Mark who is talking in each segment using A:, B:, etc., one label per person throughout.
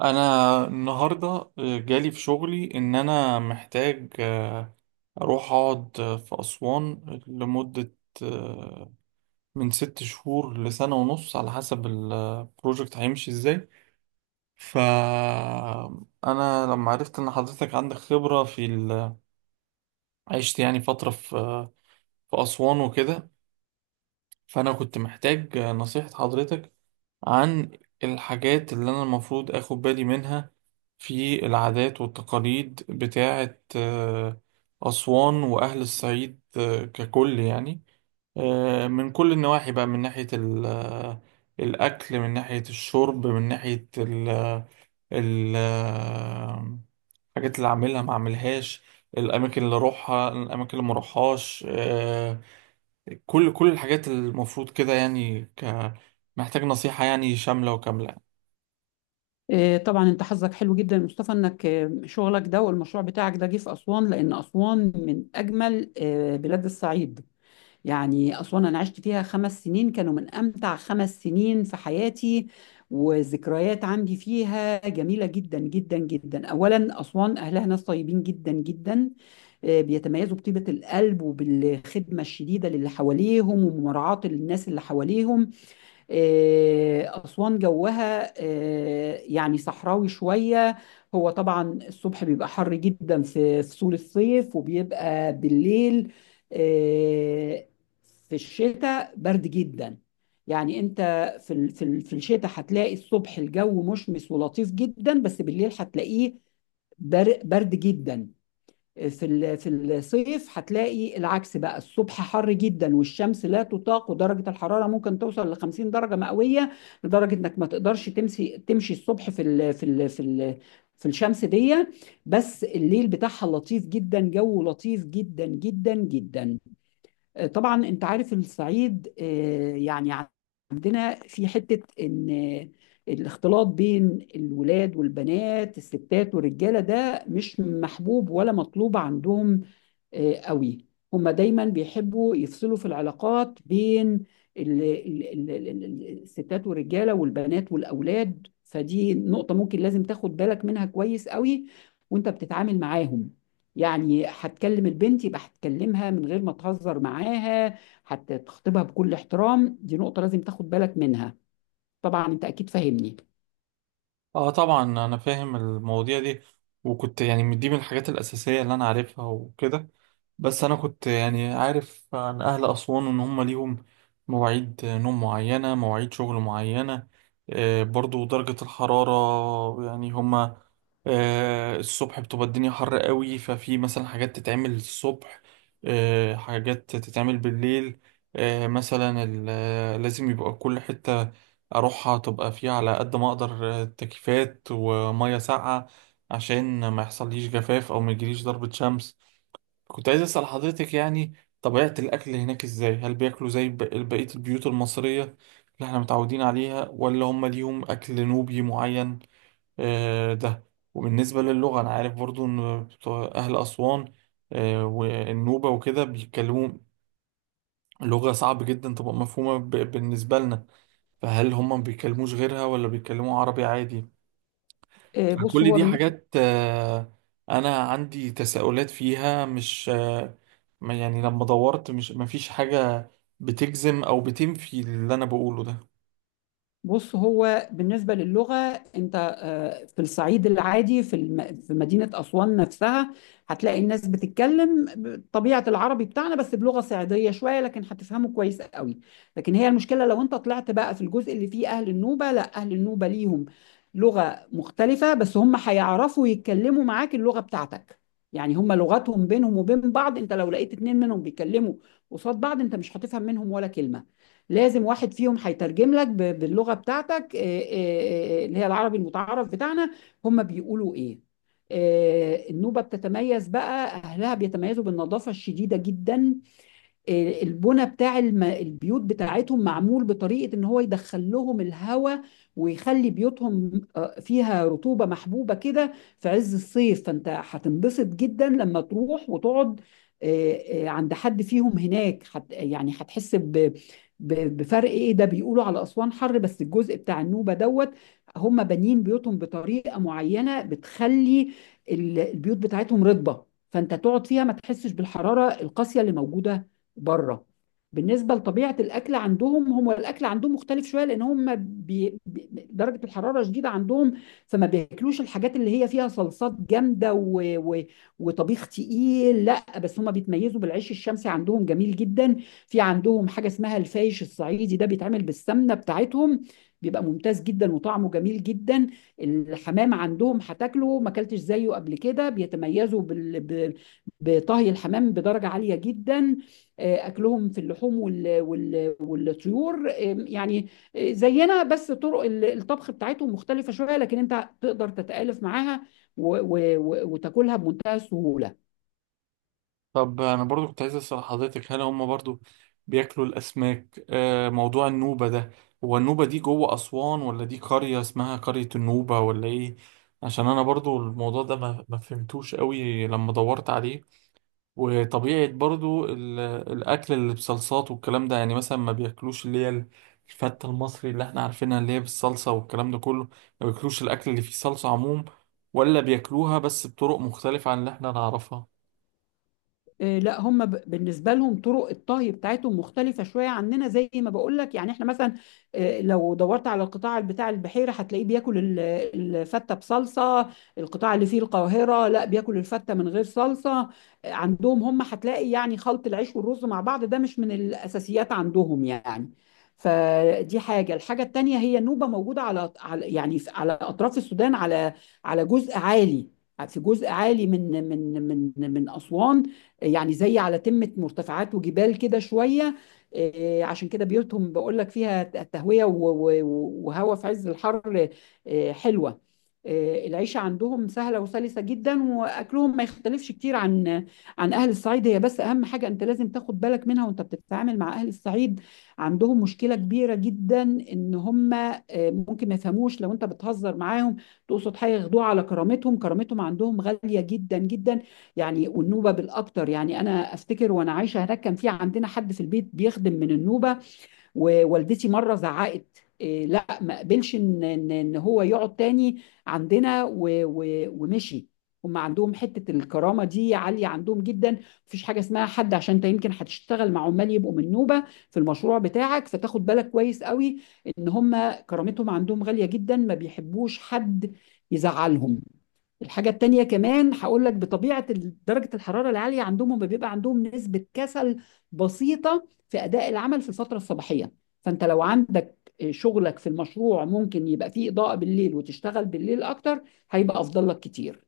A: انا النهارده جالي في شغلي ان انا محتاج اروح اقعد في اسوان لمده آه، من 6 شهور لسنه ونص على حسب البروجكت هيمشي ازاي. فانا لما عرفت ان حضرتك عندك خبره في عشت يعني فتره في اسوان وكده. فانا كنت محتاج نصيحه حضرتك عن الحاجات اللي أنا المفروض أخد بالي منها في العادات والتقاليد بتاعة أسوان وأهل الصعيد ككل يعني، من كل النواحي بقى، من ناحية الأكل، من ناحية الشرب، من ناحية ال- آه، الحاجات اللي أعملها ما أعملهاش، الأماكن اللي أروحها، الأماكن اللي مروحهاش، كل الحاجات المفروض كده يعني، محتاج نصيحة يعني شاملة وكاملة.
B: طبعا انت حظك حلو جدا يا مصطفى انك شغلك ده والمشروع بتاعك ده جه في اسوان، لان اسوان من اجمل بلاد الصعيد. يعني اسوان انا عشت فيها 5 سنين، كانوا من امتع 5 سنين في حياتي، وذكريات عندي فيها جميله جدا جدا جدا. اولا اسوان اهلها ناس طيبين جدا جدا، بيتميزوا بطيبه القلب وبالخدمه الشديده للي حواليهم ومراعاه الناس اللي حواليهم. أسوان جوها يعني صحراوي شوية. هو طبعا الصبح بيبقى حر جدا في فصول الصيف، وبيبقى بالليل آه، في الشتاء برد جدا. يعني انت في الشتاء هتلاقي الصبح الجو مشمس ولطيف جدا، بس بالليل هتلاقيه برد جدا. في الصيف هتلاقي العكس بقى، الصبح حر جدا والشمس لا تطاق، ودرجة الحرارة ممكن توصل ل 50 درجة مئوية، لدرجة انك ما تقدرش تمشي الصبح في الشمس دي. بس الليل بتاعها لطيف جدا، جو لطيف جدا جدا جدا. طبعا انت عارف الصعيد، يعني عندنا في حتة ان الاختلاط بين الولاد والبنات، الستات والرجالة، ده مش محبوب ولا مطلوب عندهم قوي. هما دايما بيحبوا يفصلوا في العلاقات بين الستات والرجالة والبنات والأولاد. فدي نقطة ممكن لازم تاخد بالك منها كويس قوي وانت بتتعامل معاهم. يعني هتكلم البنت يبقى هتكلمها من غير ما تهزر معاها، هتخطبها بكل احترام. دي نقطة لازم تاخد بالك منها، طبعا انت اكيد فاهمني.
A: اه، طبعا انا فاهم المواضيع دي، وكنت يعني دي من الحاجات الاساسيه اللي انا عارفها وكده. بس انا كنت يعني عارف عن اهل اسوان ان هم ليهم مواعيد نوم معينه، مواعيد شغل معينه، برضو درجه الحراره. يعني هم الصبح بتبقى الدنيا حر قوي، ففي مثلا حاجات تتعمل الصبح، حاجات تتعمل بالليل، مثلا لازم يبقى كل حته اروحها تبقى فيها على قد ما اقدر تكييفات وميه ساقعه عشان ما يحصليش جفاف او ما يجيليش ضربة شمس. كنت عايز اسال حضرتك يعني طبيعة الاكل هناك ازاي؟ هل بياكلوا زي بقية البيوت المصرية اللي احنا متعودين عليها، ولا هم ليهم اكل نوبي معين؟ ده. وبالنسبة للغة، انا عارف برضو ان بتوع اهل اسوان والنوبة وكده بيتكلموا لغة صعب جدا تبقى مفهومة بالنسبة لنا. فهل هم ما بيتكلموش غيرها ولا بيتكلموا عربي عادي؟
B: آه، بص
A: فكل
B: هو
A: دي
B: بالنسبة
A: حاجات انا عندي تساؤلات فيها، مش يعني لما دورت، مش ما فيش حاجة بتجزم او بتنفي اللي انا بقوله ده.
B: بص هو بالنسبة للغة. انت في الصعيد العادي، في مدينة أسوان نفسها، هتلاقي الناس بتتكلم طبيعة العربي بتاعنا بس بلغة صعيدية شوية، لكن هتفهمه كويس قوي. لكن هي المشكلة لو انت طلعت بقى في الجزء اللي فيه أهل النوبة، لا، أهل النوبة ليهم لغة مختلفة، بس هم هيعرفوا يتكلموا معاك اللغة بتاعتك. يعني هم لغتهم بينهم وبين بعض، انت لو لقيت اتنين منهم بيتكلموا قصاد بعض انت مش هتفهم منهم ولا كلمة. لازم واحد فيهم هيترجم لك باللغة بتاعتك، اللي هي العربي المتعارف بتاعنا، هم بيقولوا ايه. النوبة بتتميز بقى، أهلها بيتميزوا بالنظافة الشديدة جدا. البنى بتاع البيوت بتاعتهم معمول بطريقة ان هو يدخل لهم الهواء، ويخلي بيوتهم فيها رطوبة محبوبة كده في عز الصيف. فانت هتنبسط جدا لما تروح وتقعد عند حد فيهم هناك، حت يعني هتحس بفرق ايه ده، بيقولوا على اسوان حر بس الجزء بتاع النوبة دوت. هم بانيين بيوتهم بطريقة معينة بتخلي البيوت بتاعتهم رطبة، فانت تقعد فيها ما تحسش بالحرارة القاسية اللي موجودة بره. بالنسبه لطبيعه الاكل عندهم، هم الاكل عندهم مختلف شويه، لان هم درجه الحراره شديده عندهم، فما بياكلوش الحاجات اللي هي فيها صلصات جامده وطبيخ تقيل، لا. بس هم بيتميزوا بالعيش الشمسي عندهم، جميل جدا. في عندهم حاجه اسمها الفايش الصعيدي، ده بيتعمل بالسمنه بتاعتهم، بيبقى ممتاز جدا وطعمه جميل جدا. الحمام عندهم هتاكله ما اكلتش زيه قبل كده، بيتميزوا بطهي الحمام بدرجه عاليه جدا. اكلهم في اللحوم والطيور يعني زينا، بس طرق الطبخ بتاعتهم مختلفة شوية لكن انت تقدر تتآلف معاها وتاكلها بمنتهى السهولة.
A: طب انا برضو كنت عايز اسأل حضرتك، هل هم برضو بياكلوا الاسماك؟ موضوع النوبة ده، هو النوبة دي جوه اسوان ولا دي قرية اسمها قرية النوبة ولا ايه؟ عشان انا برضو الموضوع ده ما فهمتوش قوي لما دورت عليه. وطبيعة برضو الأكل اللي بصلصات والكلام ده، يعني مثلا ما بياكلوش اللي هي الفتة المصري اللي احنا عارفينها اللي هي بالصلصة والكلام ده كله، ما بياكلوش الأكل اللي فيه صلصة عموم، ولا بياكلوها بس بطرق مختلفة عن اللي احنا نعرفها؟
B: لا هم بالنسبه لهم طرق الطهي بتاعتهم مختلفه شويه عننا، زي ما بقول لك. يعني احنا مثلا لو دورت على القطاع بتاع البحيره هتلاقيه بياكل الفته بصلصه، القطاع اللي فيه القاهره لا، بياكل الفته من غير صلصه. عندهم هم هتلاقي يعني خلط العيش والرز مع بعض ده مش من الاساسيات عندهم يعني. فدي حاجه. الحاجه التانيه، هي النوبه موجوده على يعني على اطراف السودان، على على جزء عالي. في جزء عالي من اسوان، يعني زي على تمة مرتفعات وجبال كده شوية. عشان كده بيوتهم بقول لك فيها تهوية وهواء في عز الحر، حلوة. العيشة عندهم سهلة وسلسة جدا، وأكلهم ما يختلفش كتير عن عن أهل الصعيد. هي بس أهم حاجة أنت لازم تاخد بالك منها وأنت بتتعامل مع أهل الصعيد، عندهم مشكلة كبيرة جدا إن هم ممكن ما يفهموش، لو أنت بتهزر معاهم تقصد حاجة ياخدوها على كرامتهم. كرامتهم عندهم غالية جدا جدا، يعني والنوبه بالاكتر. يعني انا افتكر وانا عايشه هناك كان في عندنا حد في البيت بيخدم من النوبه، ووالدتي مره زعقت إيه، لا ما قبلش ان ان إن هو يقعد تاني عندنا و و ومشي. هم عندهم حته الكرامه دي عاليه عندهم جدا، مفيش حاجه اسمها حد. عشان انت يمكن هتشتغل مع عمال يبقوا من نوبه في المشروع بتاعك، فتاخد بالك كويس قوي ان هم كرامتهم عندهم غاليه جدا، ما بيحبوش حد يزعلهم. الحاجة التانية كمان هقول لك، بطبيعة درجة الحرارة العالية عندهم، هم بيبقى عندهم نسبة كسل بسيطة في أداء العمل في الفترة الصباحية. فأنت لو عندك شغلك في المشروع ممكن يبقى فيه إضاءة بالليل وتشتغل بالليل أكتر، هيبقى أفضل لك كتير.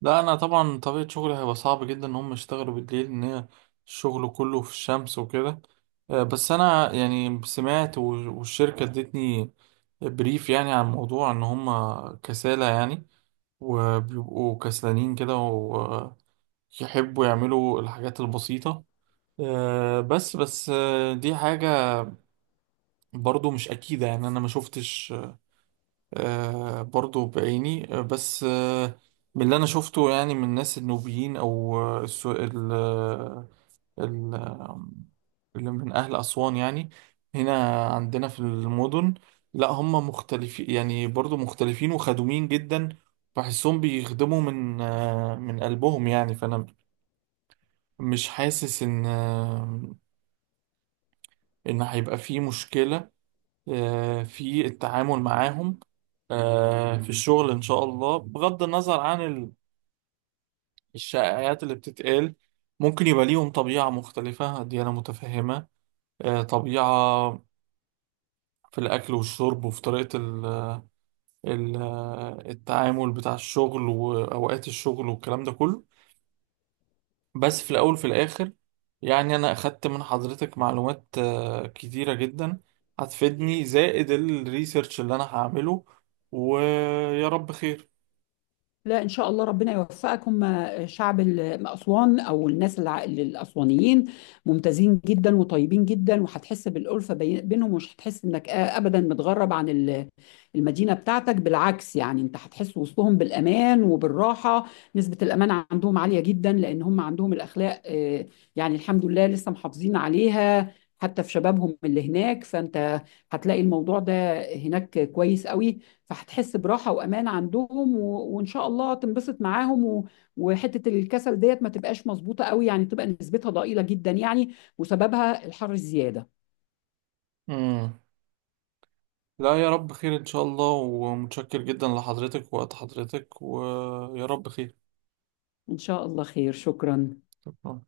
A: لا، أنا طبعا طبيعة شغلي هيبقى صعب جدا إن هم يشتغلوا بالليل، إن هي الشغل كله في الشمس وكده. بس أنا يعني سمعت والشركة ادتني بريف يعني عن الموضوع إن هم كسالى يعني، وبيبقوا كسلانين كده ويحبوا يعملوا الحاجات البسيطة. بس دي حاجة برضو مش أكيدة، يعني أنا ما شفتش برضو بعيني، بس من اللي انا شفته يعني من الناس النوبيين او ال- آه، اللي من أهل أسوان يعني هنا عندنا في المدن، لا هم مختلفين، يعني برضو مختلفين وخدومين جدا. بحسهم بيخدموا من قلبهم يعني. فأنا مش حاسس إن هيبقى فيه مشكلة في التعامل معاهم في الشغل إن شاء الله، بغض النظر عن الشائعات اللي بتتقال. ممكن يبقى ليهم طبيعة مختلفة، دي أنا متفهمة، طبيعة في الأكل والشرب وفي طريقة ال التعامل بتاع الشغل وأوقات الشغل والكلام ده كله. بس في الأول وفي الآخر، يعني أنا أخدت من حضرتك معلومات كتيرة جدا هتفيدني زائد الريسيرش اللي أنا هعمله، ويا رب خير.
B: لا ان شاء الله ربنا يوفقك. هم شعب اسوان، او الناس الاسوانيين، ممتازين جدا وطيبين جدا، وهتحس بالالفه بينهم، ومش هتحس انك ابدا متغرب عن المدينه بتاعتك. بالعكس يعني انت هتحس وسطهم بالامان وبالراحه. نسبه الامان عندهم عاليه جدا، لان هم عندهم الاخلاق، يعني الحمد لله لسه محافظين عليها حتى في شبابهم اللي هناك. فانت هتلاقي الموضوع ده هناك كويس قوي، فهتحس براحة وأمان عندهم، وإن شاء الله تنبسط معاهم، وحتة الكسل ديت ما تبقاش مظبوطة قوي يعني، تبقى نسبتها ضئيلة جدا يعني، وسببها الحر الزيادة.
A: امم لا، يا رب خير ان شاء الله، ومتشكر جدا لحضرتك ووقت حضرتك ويا رب خير.
B: إن شاء الله خير، شكرا.
A: شكرا.